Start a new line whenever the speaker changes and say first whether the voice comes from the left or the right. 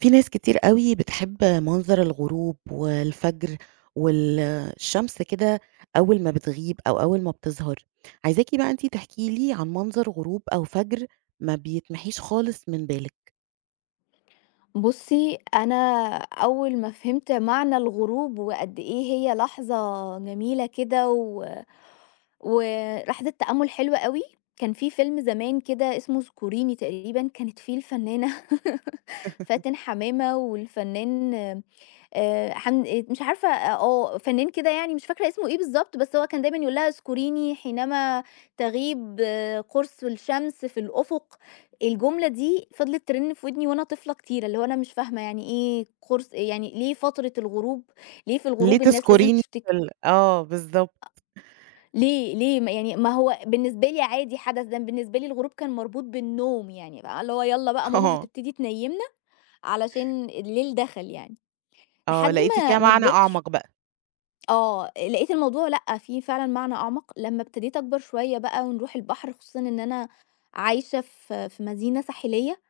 right: في ناس كتير أوي بتحب منظر الغروب والفجر والشمس كده، أول ما بتغيب أو أول ما بتظهر. عايزاكِ بقى أنتِ تحكي لي عن منظر غروب أو فجر ما بيتمحيش خالص من بالِك.
left: بُصّي، أنا أول ما فهمت معنى الغروب وقد إيه هي لحظة جميلة كده و ولحظة تأمُّل حلوة أوي، كان في فيلم زمان كده اسمه اذكريني تقريبًا كانت فيه الفنانة فاتن حمامة والفنان حم مش عارفة آه، آه، فنان كده يعني مش فاكرة اسمه إيه بالضبط، بس هو كان دايمًا يقول لها: "اذكريني حينما تغيب قرص الشمس في الأفق." الجملة دي فضلت ترن في ودني وأنا طفلة كتير، اللي هو أنا مش فاهمة يعني إيه قرص يعني ليه فترة الغروب، ليه في
right: ليه
left: الغروب الناس لازم
right: تذكريني
left: تفتكر؟
right: بالضبط.
left: ليه ما يعني ما هو بالنسبة لي عادي حدث، ده بالنسبة لي الغروب كان مربوط بالنوم يعني بقى اللي هو يالّا بقى ماما
right: آه،
left: هتبتدي تنيّمنا علشان الليل دخل يعني،
right: آه،
left: لحد
right: لقيتِ
left: ما
right: فيها
left: ما
right: معنى
left: كبرت
right: أعمق بقى.
left: آه، لقيت الموضوع لأ، فيه فعلًا معنى أعمق، لمّا ابتديت أكبر شوية بقى ونروح البحر، خصوصًا إن أنا عايشة في مدينة ساحلية،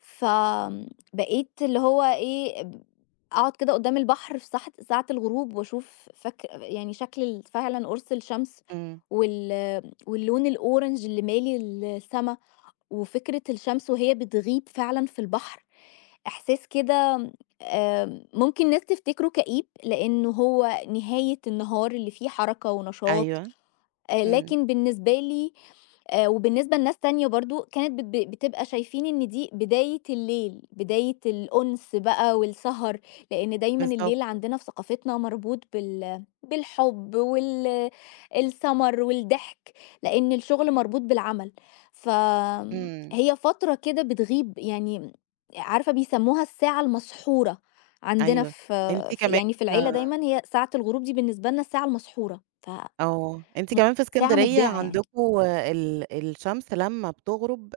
left: فبقيت اللي هو إيه، أقعد كده قدّام البحر في ساحة ساعة الغروب وأشوف فك يعني شكل فعلًا قرص الشمس
right: إمم.
left: وال واللون الأورنج اللي مالي السما، وفكرة الشمس وهي بتغيب فعلًا في البحر، إحساس كده ممكن ناس تفتكره كئيب، لإنه هو نهاية النهار اللي فيه حركة ونشاط،
right: أيوه، إمم،
left: لكن بالنسبة لي وبالنسبة لناس تانية برضه كانت بت بتبقى شايفين إن دي بداية الليل، بداية الأُنس بقى والسهر، لإن دايمًا
right: بالضبط،
left: الليل عندنا في ثقافتنا مربوط بالحُب السَمَر والضحك، لإن الشغل مربوط بالعمل.
right: إمم،
left: هي فترة كده بتغيب يعني عارفة بيسموها الساعة المسحورة، عندنا
right: أيوه.
left: ف
right: أنتِ
left: ف
right: كمان
left: يعني في العيلة دايمًا هي ساعة الغروب دي بالنسبة لنا الساعة المسحورة، ف
right: أنتِ
left: م
right: كمان في
left: ساعة
right: إسكندرية
left: مبدعة يعني.
right: عندكم الشمس لمّا بتغرب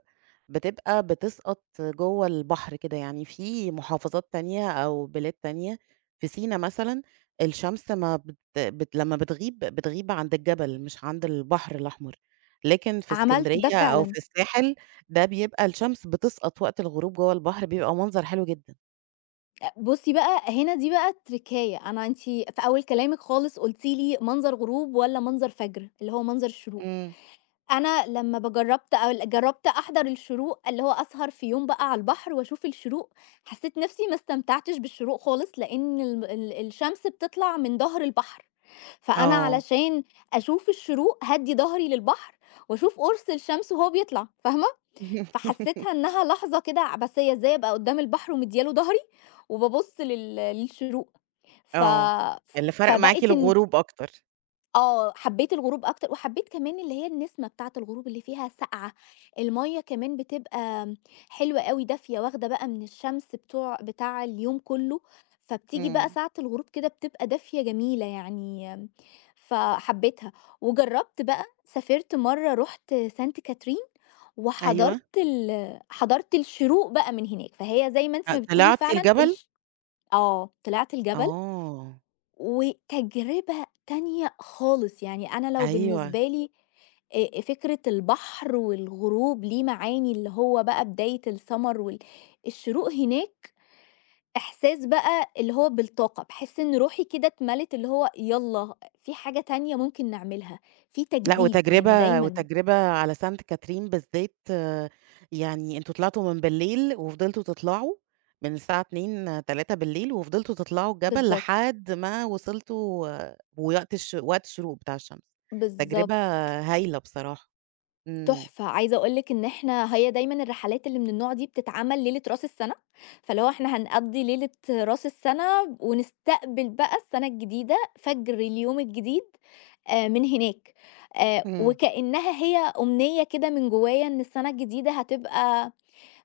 right: بتبقى بتسقط جوّه البحر كده، يعني في محافظات تانية أو بلاد تانية، في سينا مثلًا الشمس ما بت بت لمّا بتغيب بتغيب عند الجبل مش عند البحر الأحمر، لكن في
left: عملت ده
right: إسكندرية أو
left: فعلًا.
right: في الساحل ده بيبقى الشمس بتسقط وقت الغروب جوّه البحر، بيبقى منظر حلو جدًا.
left: بُصّي بقى، هنا دي بقى التركاية، أنتِ في أول كلامِك خالص قُلتِ لي منظر غروب والّا منظر فجر، اللي هو منظر الشروق.
right: إمم.
left: أنا لمّا ب جرّبت أل جرّبت أحضر الشروق، اللي هو أسهر في يوم بقى على البحر وأشوف الشروق، حسّيت نَفْسي ما استمتعتش بالشروق خالص، لإن الم ال الشمس بتطلع من ضهر البحر، فأنا
right: آه.
left: علشان أشوف الشروق هادّي ضهري للبحر وأشوف قرص الشمس وهو بيطلع، فاهمة؟ فحسيتها إنها لحظة كده عبثية، إزاي أبقى قدّام البحر ومديّة له ضهري وبابُص للشروق، ف
right: آه، اللي فرق معاكِ
left: فبقت إن
right: الغروب أكتر.
left: آه، حبيت الغروب أكتر، وحبيت كمان اللي هي النسمة بتاعة الغروب اللي فيها ساقعة، المَيّة كمان بتبقى حلوة أوي دافية، واخدة بقى من الشمس بتاع اليوم كلّه، فبتيجي بقى
right: إمم.
left: ساعة الغروب كده بتبقى دافية جميلة يعني فحبيتها. وجرّبت بقى سافرت مرّة رُحت سانت كاترين،
right: أيوه،
left: وحضرت حضرت الشروق بقى من هناك، فهي زي ما أنتِ ما بتقولي
right: طلعتِ
left: فعلًا
right: الجبل؟
left: آه، طلعت الجبل
right: آه،
left: وتجربة تانية خالص، يعني أنا لو
right: أيوه،
left: بالنسبة لي فكرة البحر والغروب ليه معاني اللي هو بقى بداية السَمَر الشروق هناك إحساس بقى اللي هو بالطاقة، باحس إن روحي كده اتملِت اللي هو يالّا في حاجة تانية ممكن نعملها، في
right: لأ.
left: تجديد، يعني
right: وتجربة
left: دايمًا
right: وتجربة على سانت كاترين بالذات، يعني أنتم طلعتوا من بالليل وفضلتوا تطلعوا من الساعة 02:00، 03:00 وفضلتوا تطلعوا الجبل
left: بالضبط،
right: لحد ما وصلتوا، ووقت الش وقت الشروق بتاع الشمس، تجربة
left: بالضبط.
right: هايلة بصراحة. إمم،
left: تحفة، عايزة أقول لِك إن إحنا هي دايمًا الرحلات اللي من النوع دي بتتعمل ليلة رأس السَنة، فاللي هو إحنا هنقضّي ليلة رأس السَنة ونستقبل بقى السَنة الجديدة، فجر اليوم الجديد من هناك،
right: إمم،
left: وكإنها هي أمنية كده من جوايا إن السَنة الجديدة هتبقى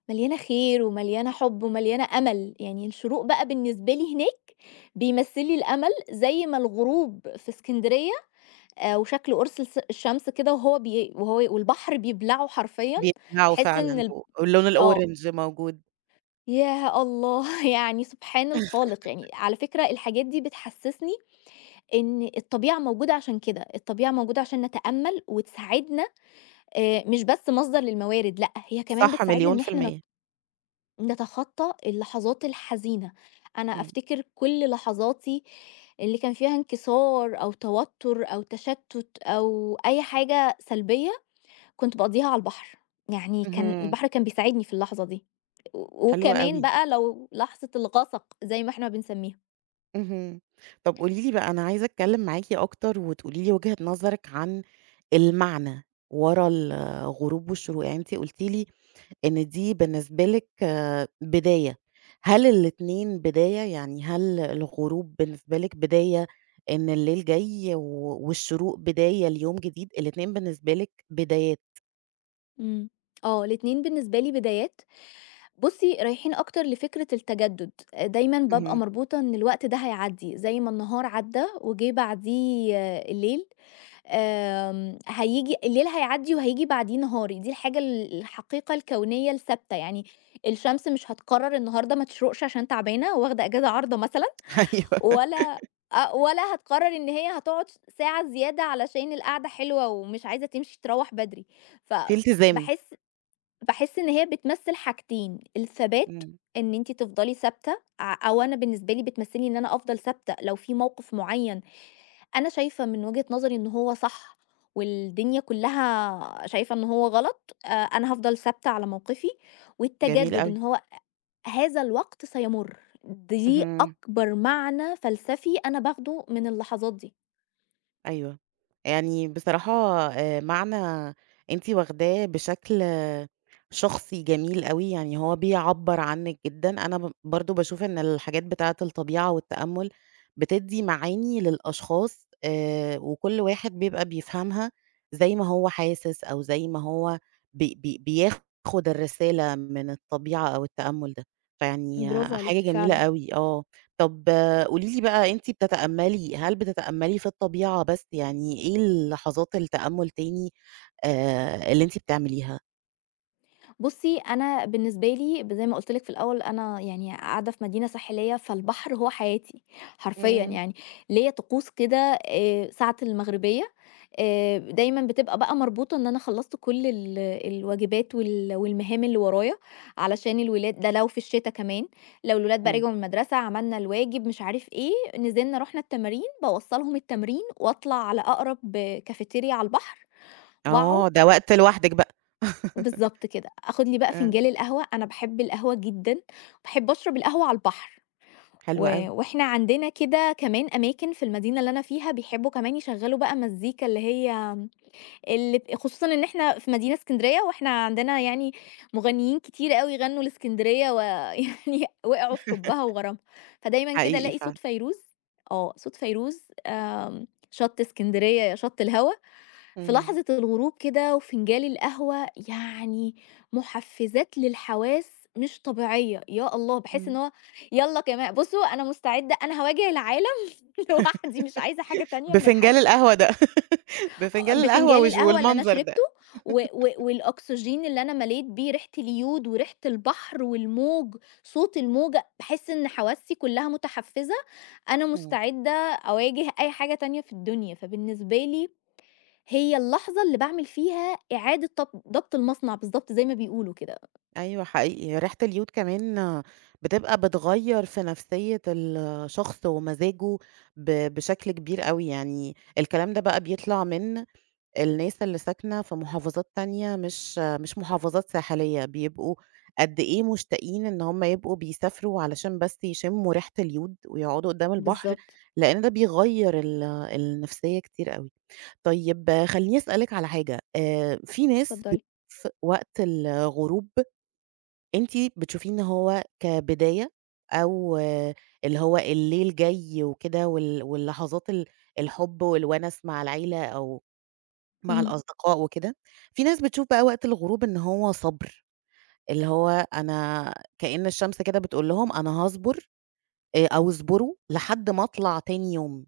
left: مليانة خير ومليانة حُب ومليانة أمل، يعني الشروق بقى بالنسبة لي هناك بيمثّل لي الأمل، زي ما الغروب في إسكندرية وشكل قرص الس الشمس كده وهو والبحر بيبلعه حرفيًا،
right: بيبدعوا
left: بحيث إن
right: فعلًا واللون
left: آه.
right: الأورنج موجود.
left: ياه الله! يعني سبحان الخالق، يعني على فكرة الحاجات دي بتحسّسني إن الطبيعة موجودة عشان كده، الطبيعة موجودة عشان نتأمّل وتساعدنا مش بس مصدر للموارد، لأ هي كمان
right: صح،
left: بتساعدنا
right: مليون
left: إن
right: في
left: إحنا
right: المِيّة.
left: نتخطّى اللحظات الحزينة. أنا
right: إمم،
left: أفتكر كل لحظاتي اللي كان فيها انكسار أو توتر أو تشتُّت أو أي حاجة سلبية كنت باقضيها على البحر، يعني كان
right: اهم،
left: البحر كان بيساعدني في اللحظة دي، و
right: حلو
left: وكمان
right: أوي.
left: بقى لو لحظة الغَسَق زي ما إحنا بنسميها.
right: اهم. طب قولي لي بقى، أنا عايزة أتكلّم معاكِ أكتر وتقولي لي وجهة نظرِك عن المعنى ورا الغروب والشروق. يعني أنتِ قُلتِ لي إن دي بالنسبة لِك بداية. هل الاتنين بداية؟ يعني هل الغروب بالنسبة لِك بداية إن الليل جاي، والشروق بداية ليوم جديد؟ الاتنين بالنسبة لِك بدايات.
left: إمم. آه، الاتنين بالنسبة لي بدايات، بُصّي رايحين أكتر لفكرة التجدد، آه، دايمًا بابقى
right: اهم.
left: مربوطة إن الوقت ده هيعدّي، زي ما النهار عدّى وجه بعديه آه، الليل، هييجي الليل هيعدّي وهييجي بعديه نهاري، دي الحاجة الحقيقة الكونية الثابتة، يعني الشمس مش هتقرر النهارده ما تشرقش عشان تعبانة واخدة إجازة عارضة مثلًا.
right: أيوه،
left: ولا آه، ولا هتقرر إن هي هتقعد ش ساعة زيادة علشان القعدة حلوة ومش عايزة تمشي تروّح بدري،
right: في التزام.
left: فباحس باحس إن هي بتمثّل حاجتين، الثبات
right: إمم،
left: إن أنتِ تفضلي ثابتة ع أو أنا بالنسبة لي بتمثّلي إن أنا أفضل ثابتة لو في موقف معيّن أنا شايفة من وجهة نظري إن هو صح والدنيا كلّها شايفة إن هو غلط، أنا هافضل ثابتة على موقفي،
right: جميل
left: والتجدد إن
right: أوي.
left: هو هذا الوقت سيمُر، دي
right: اهم.
left: أكبر معنى فلسفي أنا باخده من اللحظات دي.
right: أيوه. يعني بصراحة، معنى أنتِ واخداه بشكل شخصي جميل أوي، يعني هو بيعبّر عنِّك جدًا. أنا برضه باشوف إن الحاجات بتاعة الطبيعة والتأمُّل بتدّي معاني للأشخاص، وكل واحد بيبقى بيفهمها زي ما هو حاسس أو زي ما هو بي بي بياخُد الرسالة من الطبيعة أو التأمُّل ده. فيعني
left: برافو
right: حاجة
left: عليكِ
right: جميلة
left: فعلًا.
right: أوي. آه. طب قولي لي بقى، أنتِ بتتأملي هل بتتأملي في الطبيعة بس؟ يعني إيه لحظات التأمل تاني اللي أنتِ بتعمليها؟
left: بُصّي، أنا بالنسبة لي زي ما قُلت لِك في الأول، أنا يعني قاعدة في مدينة ساحلية، فالبحر هو حياتي حرفيًا
right: إمم،
left: يعني. ليّا طقوس كده ساعة المغربية، دايمًا بتبقى بقى مربوطة إن أنا خلّصت كل الواجبات والمهام اللي ورايا، علشان الولاد ده لو في الشتا كمان، لو الولاد بقى
right: إمم.
left: رجعوا من المدرسة، عملنا الواجب، مش عارف إيه، نزلنا رُحنا التمارين، باوصّلهم التمرين وأطلع على أقرب كافيتيريا على البحر وأقعد
right: آه، ده وقت لوحدِك بقى.
left: بالضبط كده، آخُد لي بقى
right: آه،
left: فنجان القهوة، أنا باحب القهوة جدًا، باحب أشرب القهوة على البحر،
right: حلو
left: و
right: أوي.
left: وإحنا عندنا كده كمان أماكن في المدينة اللي أنا فيها بيحبّوا كمان يشغّلوا بقى مزيكا اللي هي اللي ب خصوصًا إن إحنا في مدينة إسكندرية، وإحنا عندنا يعني مغنيين كتير أوي غنّوا لإسكندرية ويعني وقعوا في حُبّها وغرامها، فدايمًا كده
right: حقيقي
left: ألاقي
right: فعلًا.
left: صوت فيروز آه، صوت فيروز شَط إسكندرية يا شَط الهوا، في
right: إمم،
left: لحظة الغروب كده وفنجان القهوة، يعني مُحفّزات للحواس مش طبيعية، يا الله! باحس إن
right: إمم.
left: هو يالّا كمان بُصّوا أنا مستعدة أنا هاواجه العالم لوحدي مش عايزة حاجة تانية من
right: بفنجان
left: الحياة.
right: القهوة ده.
left: آه،
right: بفنجان القهوة
left: بفنجان القهوة اللي أنا
right: والمنظر ده.
left: شربته و و والأكسجين اللي أنا مليت بيه ريحة اليود وريحة البحر والموج، صوت الموجة، باحس إن حواسي كلها متحفزة، أنا
right: إمم.
left: مستعدة أواجه أي حاجة تانية في الدنيا، فبالنسبة لي هي اللحظة اللي باعمل فيها إعادة ضبط المصنع بالضبط زي ما بيقولوا كده.
right: أيوه حقيقي. ريحة اليود كمان بتبقى بتغيّر في نفسية الشخص ومزاجه بشكل كبير أوي. يعني الكلام ده بقى بيطلع من الناس اللي ساكنة في محافظات تانية، مش محافظات ساحلية، بيبقوا قد إيه مشتاقين إن هم يبقوا بيسافروا علشان بس يشموا ريحة اليود ويقعدوا قدام البحر،
left: بالضبط،
right: لإن ده بيغيّر النفسية كتير أوي. طيب خلّيني أسألِك على حاجة. في ناس
left: اتفضلي.
right: بتشوف وقت الغروب، أنتِ بتشوفيه إن هو كبداية أو اللي هو الليل جاي وكده واللحظات الحب والونس مع العيلة أو مع
left: إمم،
right: الأصدقاء وكده. في ناس بتشوف بقى وقت الغروب إن هو صبر، اللي هو أنا كأن الشمس كده بتقول لهم أنا هاصبر، أو اصبروا لحد ما أطلع تاني يوم،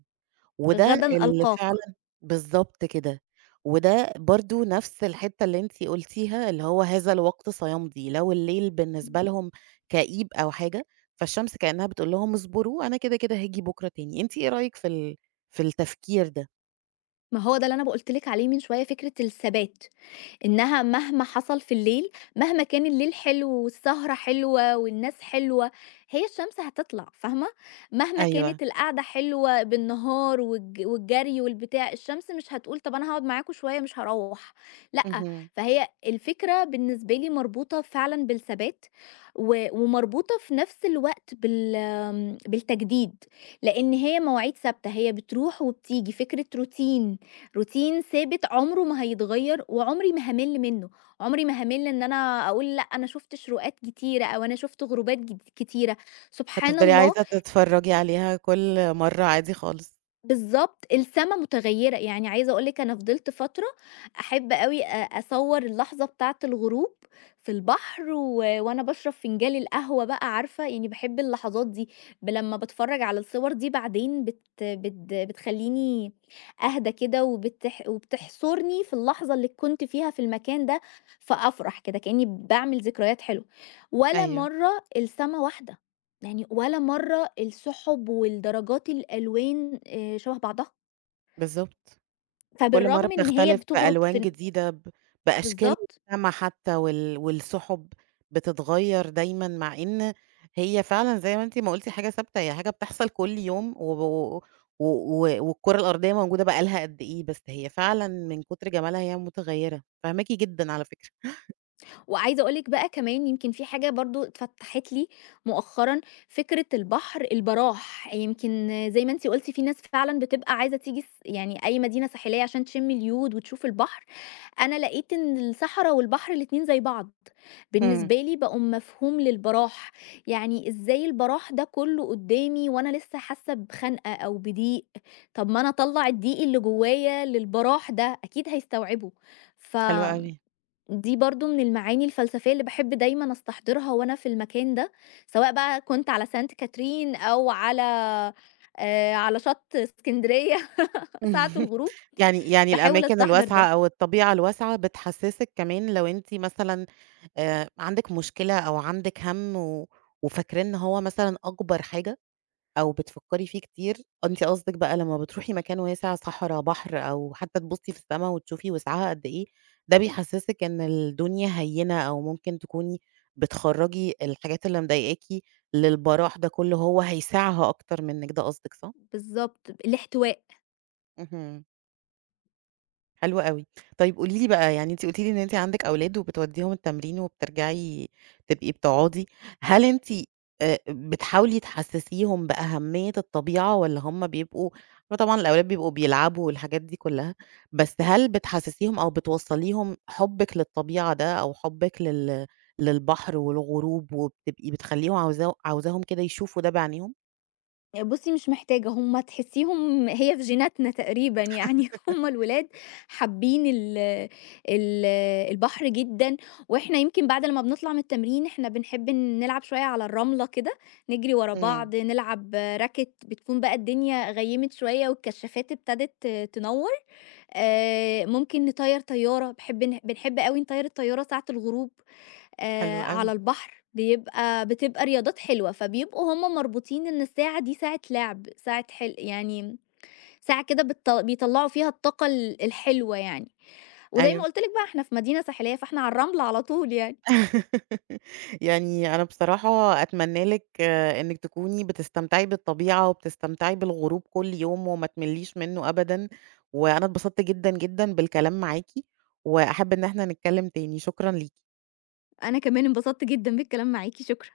right: وده
left: غدًا
right: اللي
left: ألقاك.
right: فعلًا بالضبط كده. وده برضه نفس الحتّة اللي أنتِ قُلتيها، اللي هو هذا الوقت سيمضي، لو الليل بالنسبة
left: إمم.
right: لهم كئيب أو حاجة، فالشمس كأنها بتقول لهم اصبروا، أنا كده، كده هاجي بكرة تاني. أنتِ إيه رأيِك في التفكير ده؟
left: ما هو ده اللي أنا قُلت لِك عليه من شوية فكرة الثبات. إنها مهما حصل في الليل، مهما كان الليل حلو والسهرة حلوة والناس حلوة، هي الشمس هتطلع فاهمة؟ مهما
right: أيوه.
left: كانت القعدة حلوة بالنهار والج والجري والبتاع، الشمس مش هتقول طب أنا هاقعد معاكم شوية مش هاروّح، لأ،
right: اهم.
left: فهي الفكرة بالنسبة لي مربوطة فعلًا بالثبات، و ومربوطة في نفس الوقت بالتجديد، لإن هي مواعيد ثابتة، هي بتروح وبتيجي، فكرة روتين. روتين ثابت عمره ما هيتغيّر وعمري ما هامِل منّه، عمري ما هامِل إن أنا أقول لأ، أنا شُفت شروقات كتيرة أو أنا شُفت غروبات كتيرة، سبحان
right: هتفضلي
left: الله
right: عايزة تتفرّجي عليها كل مرّة عادي خالص.
left: بالضبط، السما متغيّرة، يعني عايزة أقول لِك أنا فضلت فترة أحب أوي أصوّر اللحظة بتاعة الغروب في البحر و وأنا باشرب فنجالي القهوة بقى عارفة، يعني باحب اللحظات دي، لمّا باتفرّج على الصور دي بعدين بت بت بتخلّيني أهدى كده وبتح وبتحصرني في اللحظة اللي كنت فيها في المكان ده، فأفرح كده كإني باعمل ذكريات حلوة، ولا
right: أيوه.
left: مرّة السما واحدة. يعني ولا مرة السحب والدرجات الألوان شبه بعضها،
right: بالضبط. كل مرّة
left: فبالرغم إن هي
right: بتختلف
left: بتغرب في
right: بألوان
left: ن
right: جديدة، بأشكال
left: بالضبط،
right: السما حتى والسُحُب بتتغيّر دايمًا، مع إن هي فعلًا زي ما أنتِ ما قُلتِ حاجة ثابتة، هي حاجة بتحصل كل يوم، وب و و والكرة الأرضية موجودة بقى لها قد إيه، بس هي فعلًا من كتر جمالها هي متغيّرة. فاهماكِ جدًا على فكرة.
left: وعايزة أقول لِك بقى كمان يمكن في حاجة برضه اتفتحت لي مؤخرًا، فكرة البحر البراح، يمكن زي ما أنتِ قُلتِ في ناس فعلًا بتبقى عايزة تيجي س يعني أي مدينة ساحلية عشان تشم اليود وتشوف البحر. أنا لقيت إن الصحرا والبحر الاتنين زي بعض،
right: إمم،
left: بالنسبة لي بقوا مفهوم للبراح، يعني إزاي البراح ده كله قدامي وأنا لسه حاسة بخنقة أو بضيق، طب ما أنا أطلّع الضيق اللي جوايا للبراح ده أكيد هيستوعبه،
right: حلو
left: فدي
right: أوي.
left: برضه من المعاني الفلسفية اللي باحب دايمًا أستحضرها وأنا في المكان ده، سواء بقى كنت على سانت كاترين أو على على شط إسكندرية ساعة الغروب،
right: يعني
left: باحاول
right: الأماكن
left: أستحضر
right: الواسعة
left: ده،
right: أو الطبيعة الواسعة بتحسسِك كمان لو أنتِ مثلًا عندِك مشكلة أو عندِك هَم، وفاكراه إن هو مثلًا أكبر حاجة أو بتفكّري فيه كتير، أنتِ قصدِك بقى لمّا بتروحي مكان واسع، صحرا، بحر، أو حتى تبُصّي في السما وتشوفي وسعها قد إيه، ده بيحسسِك إن الدنيا هيّنة، أو ممكن تكوني بتخرّجي الحاجات اللي مضايقاكِ للبراح ده كُلّه، هو هيسعها أكتر منِّك، ده قصدِك صح؟
left: بالضبط، الاحتواء.
right: اهم. حلو أوي. طيب قولي لي بقى، يعني أنتِ قلتِ لي إن أنتِ عندِك أولاد وبتودّيهم التمرين وبترجعي تبقي بتقعدي، هل أنتِ بتحاولي تحسّسيهم بأهمية الطبيعة، والّا هم بيبقوا؟ هو طبعًا الأولاد بيبقوا بيلعبوا والحاجات دي كلّها، بس هل بتحسّسيهم أو بتوصّلي لهم حُبِّك للطبيعة ده، أو حُبِّك للبحر والغروب، وبتبقي بتخلّيهم عاوزاهم كده يشوفوا ده بعينيهم؟
left: بُصّي مش محتاجة، هم تحسّيهم هي في جيناتنا تقريبًا يعني هم الولاد حابين ال ال البحر جدًا، وإحنا يمكن بعد لمّا بنطلع من التمرين إحنا بنحب نلعب شوية على الرملة كده، نجري ورا
right: إمم،
left: بعض، نلعب راكت، بتكون بقى الدنيا غيّمت شوية والكشافات ابتدت تنوّر، ممكن نطيّر طيارة، باحب ن بنحب أوي نطيّر الطيارة ساعة الغروب.
right: حلو
left: على
right: أوي.
left: البحر، بتبقى رياضات حلوة، فبيبقوا هُم مربوطين إن الساعة دي ساعة لعب، ساعة حل يعني ساعة كده بيطلّعوا فيها الطاقة الحلوة يعني، وزي ما
right: أيوه.
left: قُلت لك بقى إحنا في مدينة ساحلية، فإحنا على الرملة على طول يعني.
right: يعني أنا بصراحة أتمنى لِك إنِّك تكوني بتستمتعي بالطبيعة وبتستمتعي بالغروب كل يوم وما تملّيش منّه أبدًا، وأنا اتبسطت جدًا، جدًا بالكلام معاكِ، وأحب إن إحنا نتكلّم تاني، شكرًا ليكِ.
left: أنا كمان انبسطت جدًا بالكلام معاكِ، شكرًا.